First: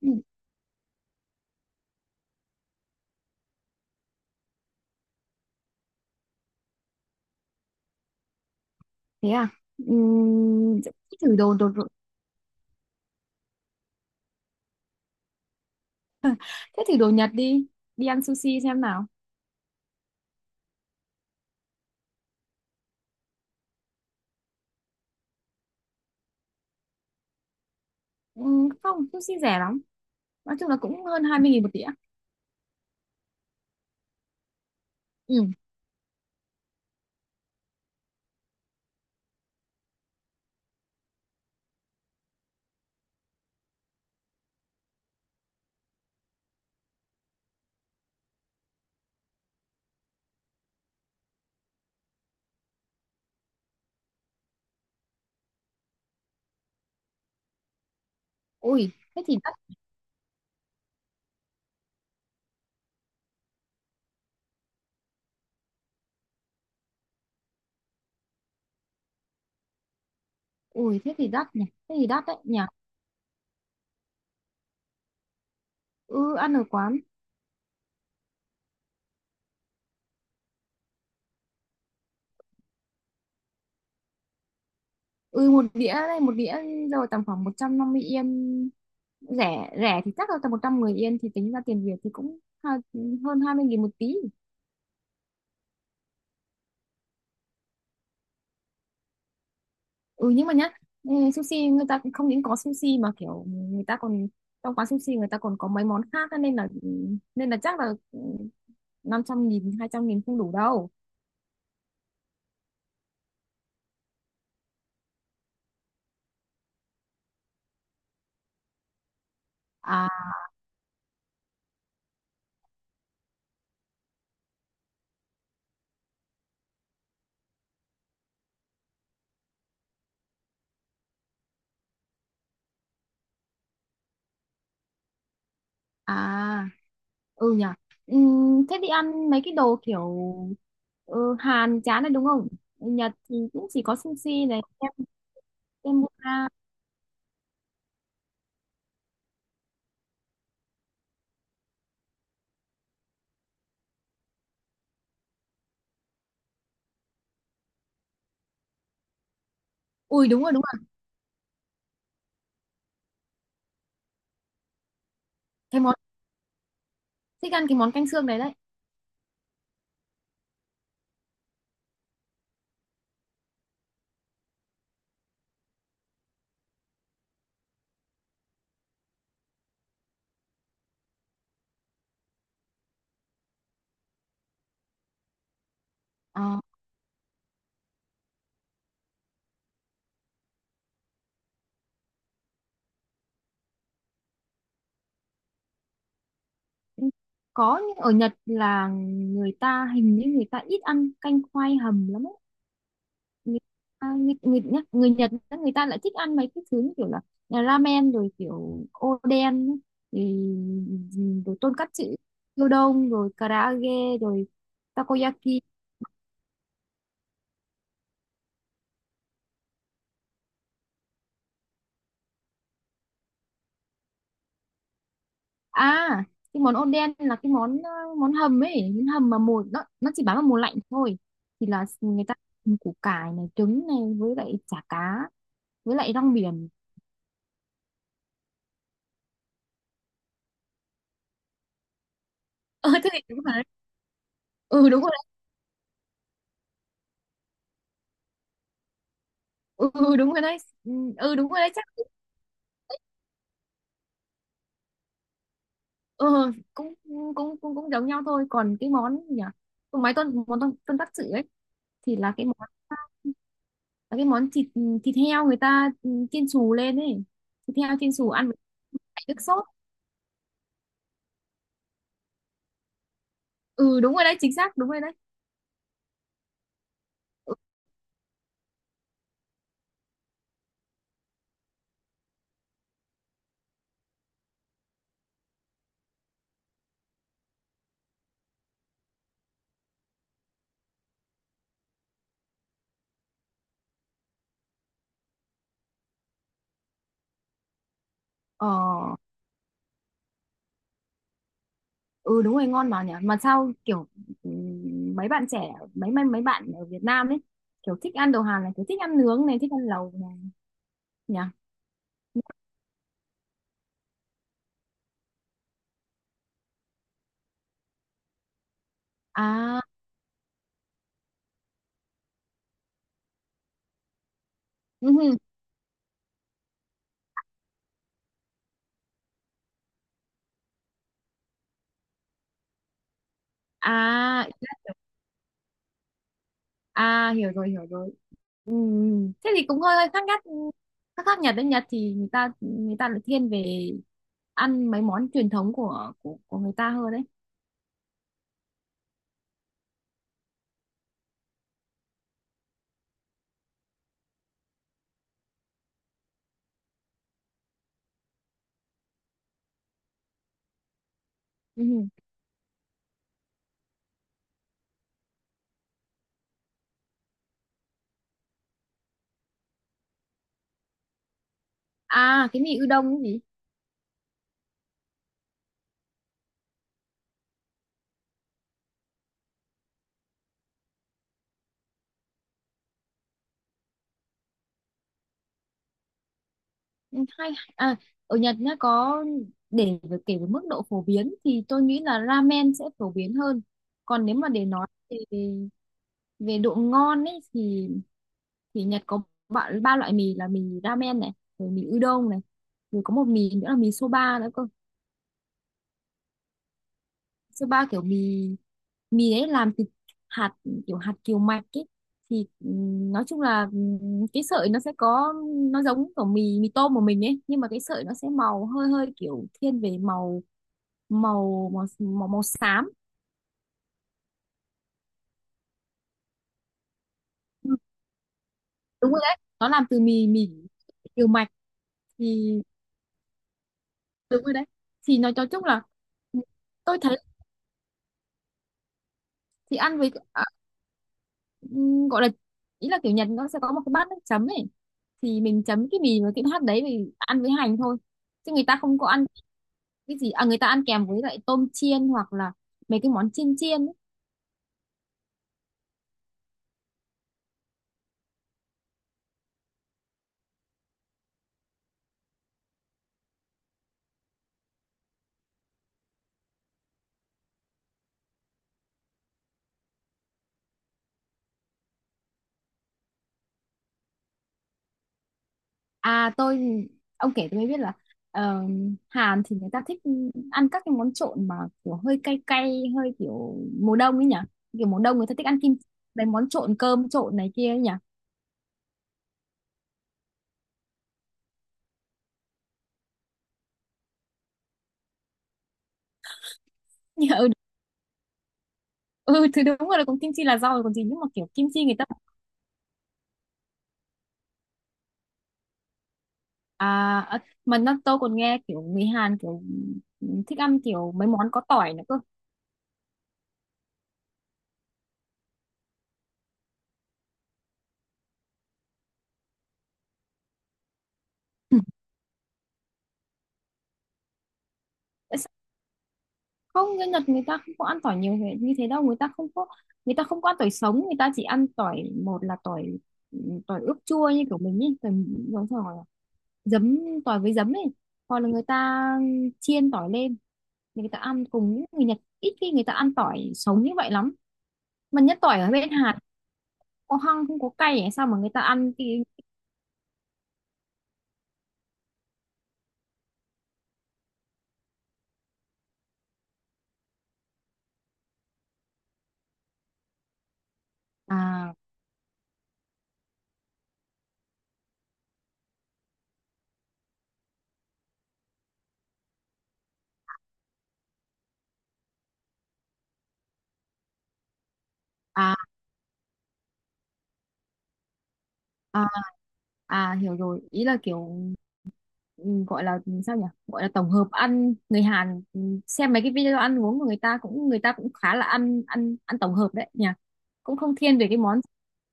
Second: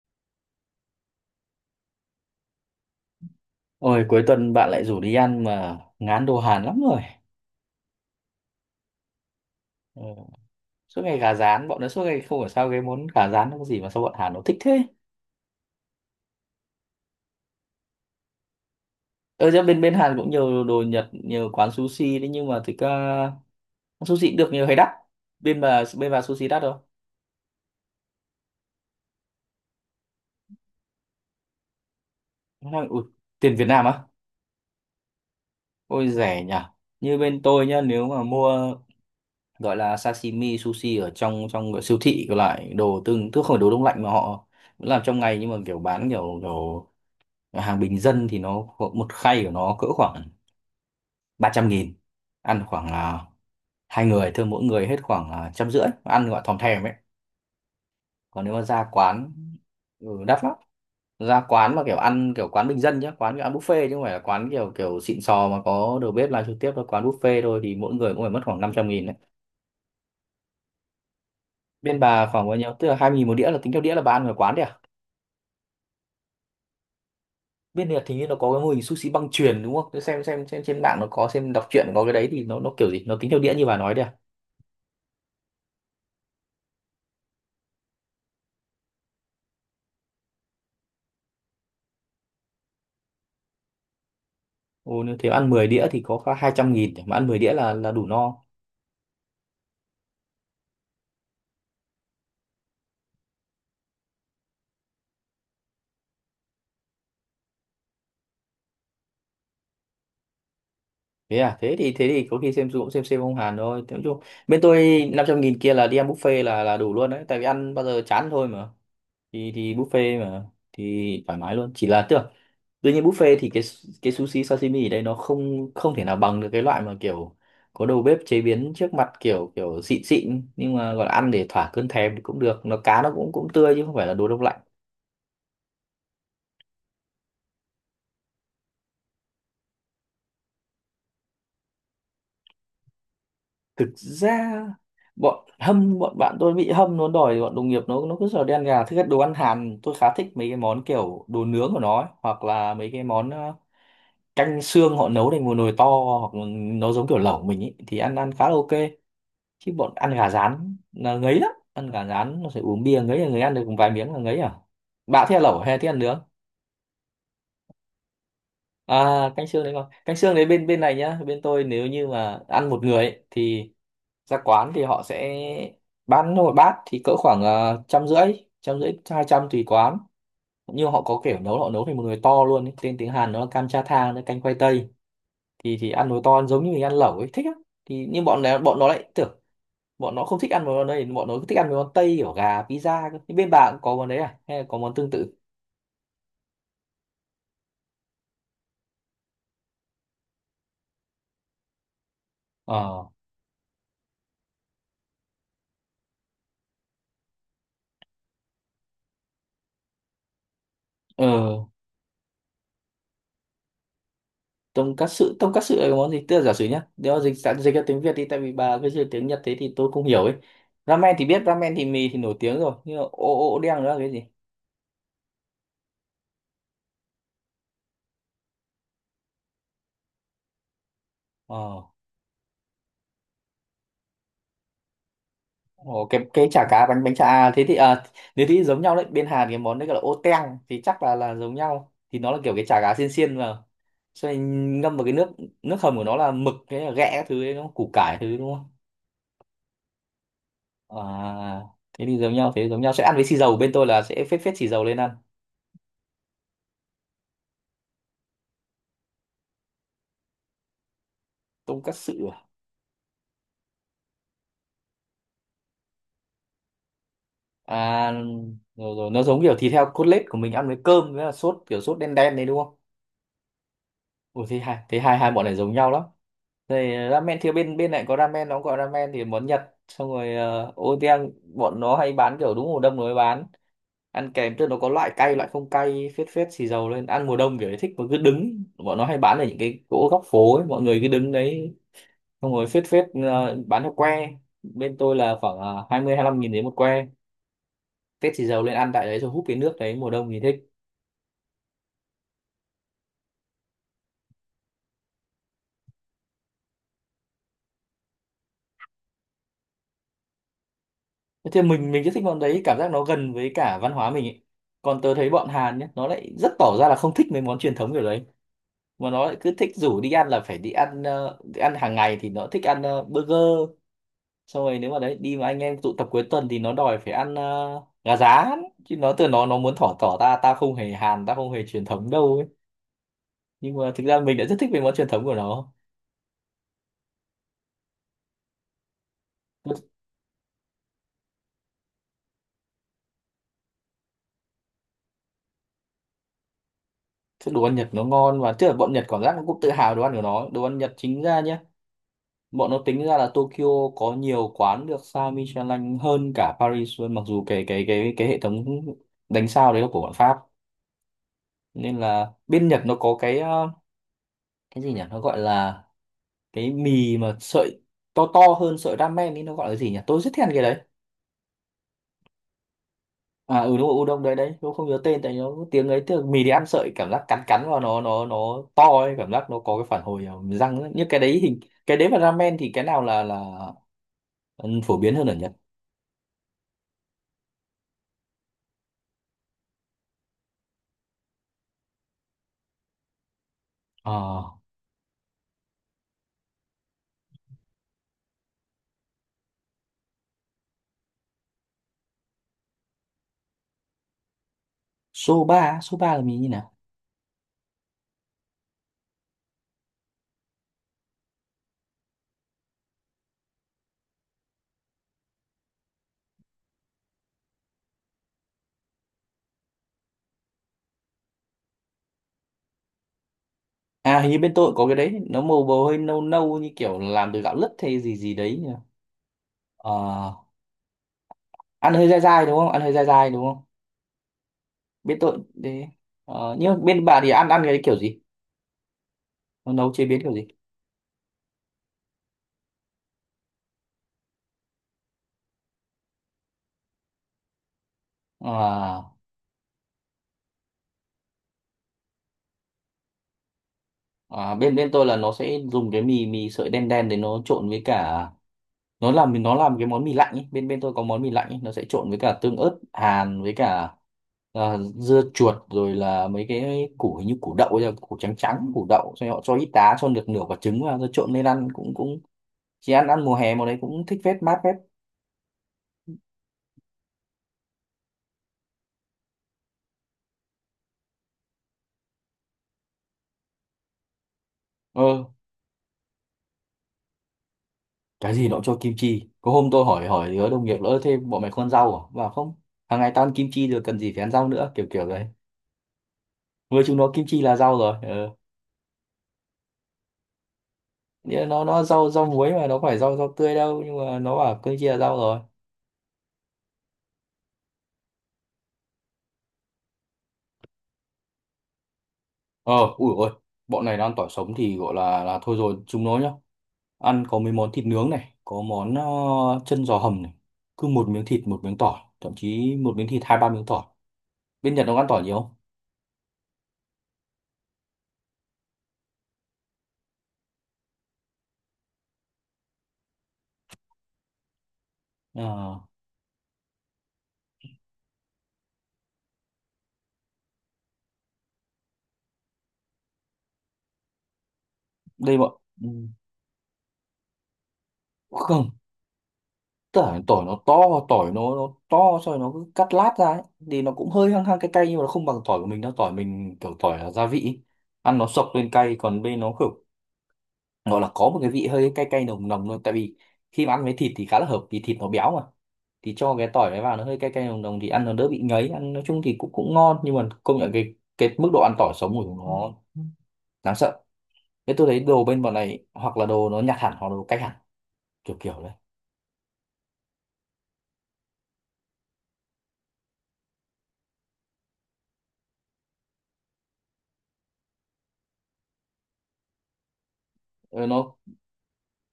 Ừ, Ôi cuối tuần bạn lại rủ đi ăn mà ngán đồ Hàn lắm rồi. thế à. Ừ. Ừm, Suốt ngày gà thử đồ, rán, đồ bọn đồ- nó suốt ngày không hiểu sao cái món gà rán nó có gì mà sao bọn Hàn nó thích thế. Thế thử đồ Nhật đi, đi ăn sushi xem nào. Ở ra bên bên Hàn cũng nhiều đồ Nhật, nhiều quán sushi đấy, nhưng mà thực ra sushi cũng được nhiều hay đắt. Bên bà sushi đắt không? Không, sushi rẻ lắm, nói chung là cũng hơn 20.000 một đĩa. Nó nói, ui, tiền Việt Nam á? Ừ. Ôi rẻ nhỉ. Như bên tôi nhá, nếu mà mua gọi là sashimi sushi ở trong trong siêu thị có lại đồ tương, tức không phải đồ đông lạnh mà họ làm trong ngày, nhưng mà kiểu bán kiểu kiểu hàng bình dân thì nó có một khay của nó cỡ khoảng 300.000, ăn khoảng là hai người thôi, mỗi người hết khoảng là 150.000, ăn gọi thòm thèm ấy. Còn nếu mà ra Ui thế quán, thì đắt. ừ, đắt lắm. Ra quán mà kiểu ăn kiểu quán bình dân nhá, quán kiểu ăn buffet chứ không phải là quán kiểu kiểu xịn sò mà có đầu bếp làm trực tiếp đâu, quán buffet thôi thì mỗi người cũng phải mất khoảng 500.000 đấy. Ui thế thì đắt nhỉ, thế Bên thì đắt bà đấy khoảng bao nhỉ. nhiêu, tức là 2.000 một đĩa, là tính theo đĩa, là bà ăn ở quán đấy à? Ừ, ăn ở quán. Bên Nhật thì như nó có cái mô hình sushi băng chuyền đúng không? Thế xem xem trên mạng nó có, xem đọc truyện có cái đấy, thì nó kiểu gì? Nó tính theo đĩa như bà nói đấy à? Ừ, một đĩa đây, một đĩa rồi tầm khoảng 150 yên, rẻ rẻ thì chắc là tầm 110 yên, thì tính ra tiền Việt thì cũng hơn 20.000 một tí. Ồ, nếu thế ăn 10 đĩa thì có khoảng 200.000, mà ăn 10 đĩa là đủ no. Ừ nhưng mà nhá, ừ, sushi người ta cũng không những có sushi mà kiểu người ta còn, trong quán sushi người ta còn có mấy món khác á, nên là ừ, nên là chắc là ừ, 500.000, 200.000 không đủ đâu. Thế à, thế thì có khi xem cũng xem ông Hàn thôi. Thế nói chung bên tôi 500.000 kia là đi ăn buffet là đủ luôn đấy, tại vì ăn bao giờ chán thôi mà, thì À, buffet mà, thì thoải mái luôn, chỉ là tưởng tuy nhiên buffet thì cái sushi sashimi ở đây nó không không thể nào bằng được cái loại mà kiểu có đầu bếp chế biến trước mặt kiểu kiểu xịn xịn, nhưng mà gọi là ăn để thỏa cơn thèm thì cũng được, nó cá nó cũng cũng tươi chứ không phải là đồ đông lạnh. à, ừ nhỉ. Ừ, thế đi ăn mấy cái đồ kiểu, ừ, Hàn chán này đúng không. Nhật thì cũng chỉ Thực có sushi ra này, bọn bạn tempura. tôi bị hâm, nó đòi, bọn đồng nghiệp nó cứ sợ đen gà. Thứ nhất đồ ăn Hàn tôi khá thích mấy cái món kiểu đồ nướng của nó ấy, hoặc là mấy cái món canh xương họ nấu thành một nồi to, hoặc là nó giống kiểu lẩu mình ấy, thì ăn ăn khá là ok. Chứ bọn ăn Ui gà đúng rồi đúng rán rồi. là ngấy lắm, ăn gà rán nó phải uống bia, ngấy là người, ăn được vài miếng là ngấy à. Bạn thích ăn lẩu hay Cái thích món, ăn nướng? thích ăn cái món canh xương này đấy. À canh xương đấy, con canh xương đấy, bên bên này nhá, bên tôi nếu như mà ăn một người ấy, thì ra quán thì họ sẽ bán một bát thì cỡ khoảng trăm rưỡi, trăm rưỡi hai trăm tùy quán. Nhưng họ có kiểu nấu họ nấu thành một nồi to luôn ấy. Tên tiếng Hàn nó là cam cha thang, nó canh khoai tây, thì ăn nồi Ờ, to giống như mình ăn lẩu ấy, thích á. Thì nhưng bọn này bọn nó lại tưởng bọn nó không thích ăn mấy món này, bọn nó thích ăn mấy món tây kiểu gà pizza cơ. Nhưng bên bạn cũng có món đấy à, hay là có món tương tự? ừ, có nhưng ở Nhật là người ta hình như người ta ít ăn canh khoai hầm lắm. Ờ, Người, à, người, người, nhá- Người Nhật á, người ta lại thích ăn mấy cái thứ như kiểu là ramen, rồi kiểu oden á, thì rồi ừ. tonkatsu, gyudon, rồi karaage, rồi Tonkatsu, takoyaki. tonkatsu là cái món gì, tức là giả sử nhá nếu mà dịch sẵn dịch ra tiếng Việt đi, tại vì bà cứ dịch tiếng Nhật thế thì tôi không hiểu ấy. Ramen thì biết, ramen thì mì thì nổi tiếng rồi, nhưng mà ô, ô đen nữa là cái gì? À cái món oden là cái món món hầm ấy, món hầm mà mùa nó chỉ bán vào mùa lạnh thôi, thì Ờ. là người ta hầm củ cải này, trứng này, với lại chả cá, với Ồ, lại rong cái chả biển. cá, bánh bánh chả à, thế thì à nếu thì giống nhau đấy, bên Hàn cái món đấy gọi là ô teng, thì chắc là giống nhau, thì nó là kiểu cái chả Ừ cá thế xiên thì xiên đúng rồi mà. đấy. Xong Ừ ngâm đúng vào rồi cái nước, nước hầm của nó là mực, cái là ghẹ các thứ ấy, đúng không? Củ cải thứ đúng không? đấy. Ừ đúng rồi đấy. Ừ đúng rồi À đấy chắc. thế thì giống nhau, thế thì giống nhau, sẽ ăn với xì dầu, bên tôi là sẽ phết phết xì dầu lên ăn. Ờ, cũng cũng cũng cũng giống nhau thôi, còn cái món gì nhỉ? Còn mấy món con tắc sự ấy, thì Tonkatsu. là cái món, là cái món thịt, thịt heo người ta chiên xù lên ấy, thịt heo À, chiên xù ăn với rồi, rồi nó lại nước giống kiểu sốt. thịt heo cốt lết của mình, ăn với cơm với là sốt kiểu sốt đen đen đấy đúng không? Ừ đúng rồi đấy Ủa chính thế xác, hai, đúng thế rồi đấy. hai hai bọn này giống nhau lắm. Rồi ramen thì Ừ, bên bên này có ramen, nó cũng gọi ramen, thì món Nhật, xong rồi oden bọn nó hay bán kiểu đúng mùa đông nó mới bán, ăn kèm tức nó có loại cay loại không cay, phết phết xì dầu lên ăn mùa đông kiểu ấy thích. Mà cứ đứng bọn nó hay bán ở những cái chỗ góc phố ấy, mọi người cứ đứng đấy, xong rồi phết phết bán theo que. Bên tôi là khoảng 20-25 nghìn đến một que, phết xì dầu ờ, lên ăn tại đấy rồi húp cái nước đấy, mùa đông thì thích. ừ đúng rồi ngon mà nhỉ, mà sao kiểu, ừ, mấy bạn trẻ, mấy mấy mấy bạn ở Việt Nam ấy kiểu thích ăn đồ Hàn này, kiểu thích ăn nướng này, thích ăn lẩu này nhỉ. Thế thì mình rất thích bọn đấy, cảm giác nó gần với cả văn hóa mình ấy. Còn tớ thấy bọn Hàn nhé, nó lại rất tỏ ra là không thích mấy món truyền thống kiểu đấy, mà nó lại cứ thích À, rủ đi ăn là phải đi ăn, đi ăn hàng ngày thì nó thích ăn burger. Xong rồi nếu mà đấy đi ừ, mà anh em tụ tập cuối tuần thì nó đòi phải ăn gà rán, chứ nó từ nó muốn thỏ tỏ ta ta không hề Hàn, ta không hề truyền thống đâu ấy. Nhưng mà thực ra mình đã à, rất thích mấy món truyền thống của nó. à hiểu rồi hiểu rồi. Ừ. Thế thì cũng hơi hơi khác nhất, khác, Nhật đấy. Nhật thì người ta, lại thiên về ăn mấy món truyền thống của của người ta hơn đấy. Đồ ăn Nhật nó ngon, và tức là bọn Nhật cảm giác nó cũng tự hào đồ ăn của nó. Đồ ăn Nhật chính ra nhá, bọn nó tính ra là Tokyo có nhiều quán được sao Michelin hơn cả Paris luôn, mặc dù cái cái hệ thống đánh sao đấy là của bọn Pháp. Nên Ừ. là bên Nhật nó có cái cái gì nhỉ, nó gọi là cái mì mà sợi to, to hơn sợi ramen ấy, nó gọi là gì nhỉ, tôi rất thèm cái đấy. À cái mì udon cái gì. À ừ đúng rồi, udon đấy đấy, tôi không nhớ tên tại nó tiếng ấy, tức là mì đi ăn sợi cảm giác cắn cắn vào nó nó to ấy, cảm giác nó có cái phản hồi ở răng ấy. Như cái đấy hình cái đấy và ramen thì cái nào là ừ, phổ biến hơn ở Nhật? Ừ, hay, à, ở Nhật nhá, có kể về mức độ phổ biến thì tôi nghĩ là ramen sẽ phổ biến hơn, Ờ. còn nếu mà để nói về về độ ngon ấy thì Nhật có ba, loại mì là mì ramen này, rồi mì udon này, rồi có một mì nữa là mì soba nữa cơ. Số ba á, số ba là mình như nào? Soba kiểu mì, đấy làm từ hạt, kiểu hạt kiều mạch ấy, thì nói chung là cái sợi nó sẽ có, nó giống kiểu mì mì tôm của mình ấy, nhưng mà cái sợi nó sẽ màu hơi hơi kiểu thiên về màu, màu xám. À hình như bên tôi cũng có cái đấy, nó màu bầu hơi nâu nâu như kiểu làm từ gạo Ừ, lứt hay gì gì đấy nhỉ? đúng rồi đấy nó làm Ờ, từ mì mì kiều mạch. ăn hơi dai dai đúng Thì không? Ăn hơi dai dai đúng không? đúng rồi đấy, Bên thì nói tôi cho chung là đấy. Ờ, nhưng mà tôi bên thấy, bà thì ăn ăn cái kiểu gì? Nó thì nấu ăn chế với biến kiểu gì? Gọi là ý là kiểu Nhật nó sẽ có một cái bát nước chấm ấy, thì mình chấm cái mì với cái hạt đấy thì ăn với hành thôi, chứ người ta không có À, ăn cái gì, à người ta ăn kèm với lại tôm chiên hoặc là mấy cái món chiên chiên ấy. à, bên bên tôi là nó sẽ dùng cái mì, mì sợi đen đen để nó trộn với cả, nó làm, nó làm cái món mì lạnh ấy. Bên bên tôi có món mì lạnh ấy. Nó sẽ trộn với cả tương ớt hàn với cả, à, dưa chuột, rồi là mấy cái củ hình như củ đậu ấy, củ trắng trắng củ đậu, xong rồi họ cho ít đá, cho được nửa quả trứng vào rồi trộn lên ăn cũng cũng chỉ ăn ăn mùa hè, mùa đấy cũng thích, phết mát phết. À tôi, ông kể tôi mới biết là, ờ, Hàn thì người ta thích ăn các cái món trộn mà kiểu hơi cay cay hơi kiểu mùa đông ấy nhỉ, kiểu mùa đông Ờ người ta thích ăn mấy món trộn cơm trộn này kia ấy nhỉ. cái gì nó cũng cho kim chi, có hôm tôi hỏi hỏi đứa đồng nghiệp nữa thêm, bọn mày không ăn rau à, bảo không, hàng ngày tao ăn kim chi rồi cần gì phải ăn rau nữa kiểu kiểu đấy, với chúng nó kim chi Ừ, là rau rồi. Ờ ừ thì đúng rồi là cũng kim chi là rau rồi còn gì, nhưng mà nghĩa là kiểu nó kim nó chi người ta, rau, rau muối mà nó phải rau, rau tươi đâu, nhưng mà nó bảo kim chi là rau rồi. à ờ, mà nó tôi còn nghe kiểu người Hàn kiểu thích ăn kiểu mấy món có tỏi nữa cơ. Ờ, ui ôi, bọn này đang tỏi sống thì gọi là thôi rồi, chúng nó nhá. Ăn có mấy món thịt nướng này, có món chân giò hầm này. Cứ một miếng thịt, một miếng tỏi, thậm chí một miếng thịt 2-3 miếng tỏi. Bên Nhật nó ăn tỏi nhiều không? Không, người Nhật người ta không có ăn tỏi nhiều như thế đâu, người ta không có, người ta không có ăn tỏi sống, người ta chỉ ăn tỏi, một là tỏi, tỏi ướp chua như kiểu mình ấy, tỏi giống Ờ, tỏi giấm, tỏi với giấm ấy, hoặc là người ta chiên tỏi lên thì người ta ăn cùng. Những người Nhật ít khi người ta ăn tỏi sống như vậy lắm, mà đây nhất bọn, tỏi ở ừ, bên Hàn có hăng không, có cay ấy, sao mà người ta không, ăn cái, tỏi tỏi nó to, tỏi nó to, xong rồi nó cứ cắt lát ra ấy. Thì nó cũng hơi hăng hăng cay cay, nhưng mà nó không bằng tỏi của mình đâu, tỏi mình kiểu tỏi là gia vị. Ăn nó sộc lên cay, còn bên nó kiểu gọi là có một cái vị à, hơi cay cay nồng nồng luôn. Tại vì khi mà ăn với thịt thì khá là hợp, vì thịt nó béo mà, thì cho cái tỏi đấy vào nó hơi cay cay nồng nồng thì ăn nó đỡ bị ngấy, ăn nói chung thì cũng cũng ngon. Nhưng mà công nhận cái mức độ ăn tỏi sống của chúng nó đáng sợ. Thế tôi thấy đồ bên bọn à, này hoặc là đồ nó nhặt hẳn hoặc là đồ cách hẳn kiểu kiểu đấy. à hiểu rồi, ý là kiểu, ừ, gọi là sao nhỉ, gọi là tổng hợp ăn, người Hàn ừ, xem mấy cái video ăn uống của người ta cũng, người ta cũng khá là ăn, ăn ăn tổng hợp đấy nhỉ, cũng Ờ, không thiên về cái món.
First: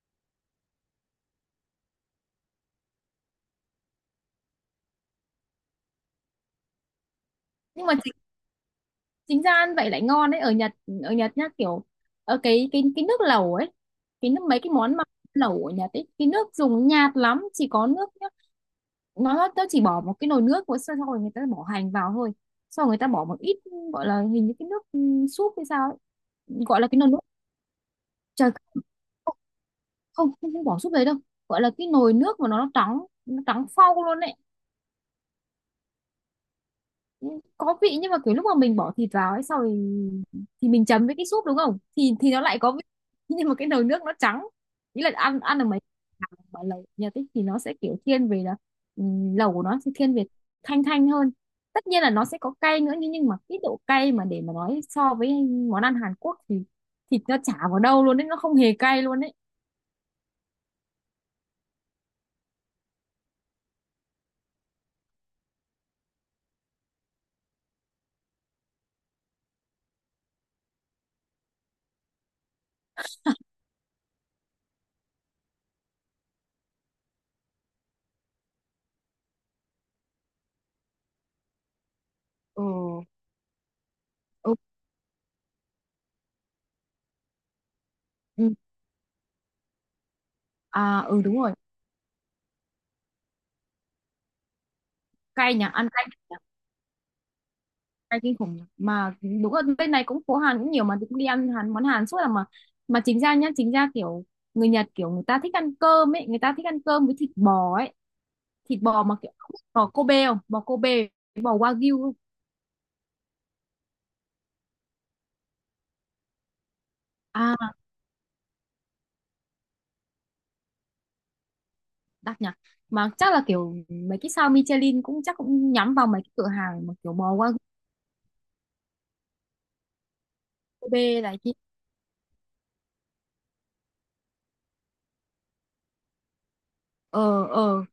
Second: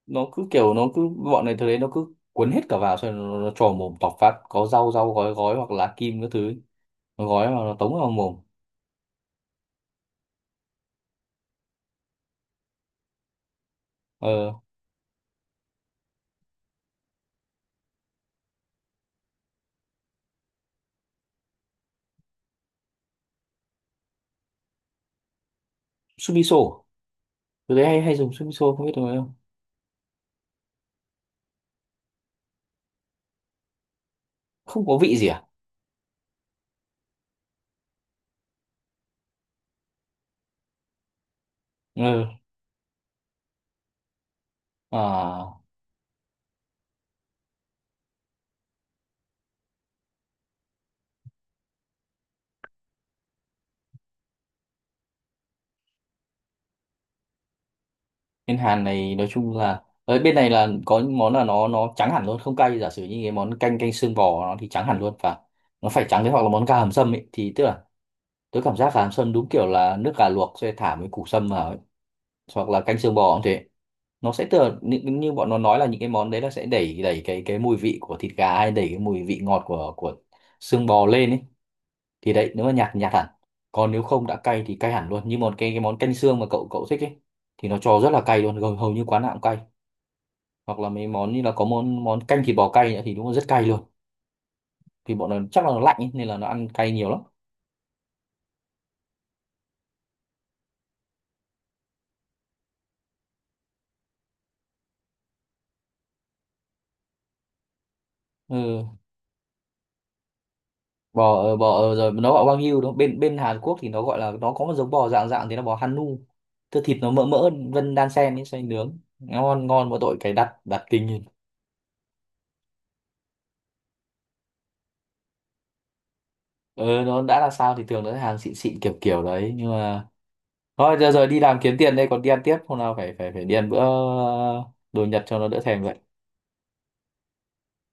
nó cứ kiểu nó cứ, bọn này tôi thấy nó cứ cuốn hết cả vào, xong rồi nó trò mồm tọc phát, có rau, rau gói gói hoặc là lá kim các thứ ấy, nó gói vào nó nhưng mà tống vào chính, mồm. Chính ra ăn vậy lại ngon đấy, ở Nhật, ở Nhật nhá kiểu, ở cái nước lẩu ấy, cái nước Ờ mấy cái món mà lẩu ở Nhật ấy, cái nước dùng nhạt lắm, chỉ có nước nhá. Nó chỉ bỏ một cái nồi nước của, xong rồi người ta bỏ hành vào thôi, sau rồi người ta bỏ một ít, gọi là hình như cái nước, ừ, súp hay sao ấy. Gọi sumiso, là cái nồi nước, tôi thấy hay hay dùng trời, sumiso không biết được không? không, không bỏ súp đấy đâu, gọi là cái nồi nước mà nó trắng, nó trắng phau luôn đấy. Không có vị gì à? Có vị nhưng mà kiểu lúc mà mình bỏ thịt vào ấy sau thì mình chấm với cái súp đúng không thì Ừ. nó lại có vị. Nhưng mà cái nồi nước nó trắng, ý là ăn, À, được mấy hàng mà lẩu nhà tích thì nó sẽ kiểu thiên về là lẩu của nó sẽ thiên về thanh thanh hơn. Tất nhiên là nó sẽ có cay nữa, nhưng mà cái độ cay mà để mà nói so với món ăn Hàn Quốc thì thịt nó chả vào đâu luôn đấy, nó không bên hề Hàn cay này luôn nói đấy. chung là ở bên này là có những món là nó trắng hẳn luôn không cay, giả sử như cái món canh, canh xương bò nó thì trắng hẳn luôn và nó phải trắng thế, hoặc là món gà hầm sâm ấy, thì tức là tôi cảm giác gà hầm sâm đúng kiểu là nước gà luộc sẽ thả mấy củ sâm vào ấy. Hoặc là canh xương bò cũng thế, nó sẽ tựa như, như bọn nó nói là những cái món đấy là sẽ đẩy đẩy cái mùi vị của thịt gà hay đẩy cái mùi vị ngọt của xương bò lên ấy. Thì đấy Ừ, nếu mà nhạt thì nhạt hẳn, còn nếu không đã ừ, cay thì cay hẳn luôn như một cái món canh xương mà cậu cậu thích ấy, thì nó cho rất là cay ừ. luôn, gần hầu như quán nào cũng cay. Hoặc là À mấy ừ món như đúng là rồi. có món món canh thịt bò cay nữa thì đúng là rất cay luôn. Thì bọn nó Cay chắc nhỉ, là nó ăn lạnh cay ấy, nên nhỉ? là nó ăn cay nhiều lắm. Cay kinh khủng nhỉ? Mà đúng là bên này cũng phố Hàn cũng nhiều mà, cũng đi ăn Hàn món Hàn suốt là mà chính ra nhá, chính ra kiểu người Nhật kiểu người ta thích ăn cơm ấy, người ta thích ăn cơm với thịt bò ấy, thịt Ừ. bò mà kiểu không biết bò Kobe không, bò Kobe, Bò bò bò Wagyu rồi không? nó gọi wagyu đúng không? Bên bên Hàn Quốc thì nó gọi là, nó có một giống bò dạng dạng thế là bò Hanu. Tức thịt nó mỡ mỡ À, vân đan sen ấy, xoay nướng ngon ngon, mỗi tội cái đặt đặt kinh lên. đắt nhỉ. Mà chắc là kiểu mấy cái sao Michelin cũng chắc cũng nhắm vào mấy cái cửa hàng mà Ờ kiểu nó bò đã là Wagyu, sao thì thường nó sẽ hàng xịn xịn kiểu kiểu đấy. Nhưng mà thôi giờ, Kobe giờ này đi kia. làm kiếm tiền đây, còn đi ăn tiếp hôm nào phải phải phải đi ăn bữa đồ Nhật cho nó đỡ thèm vậy. Ờ ờ.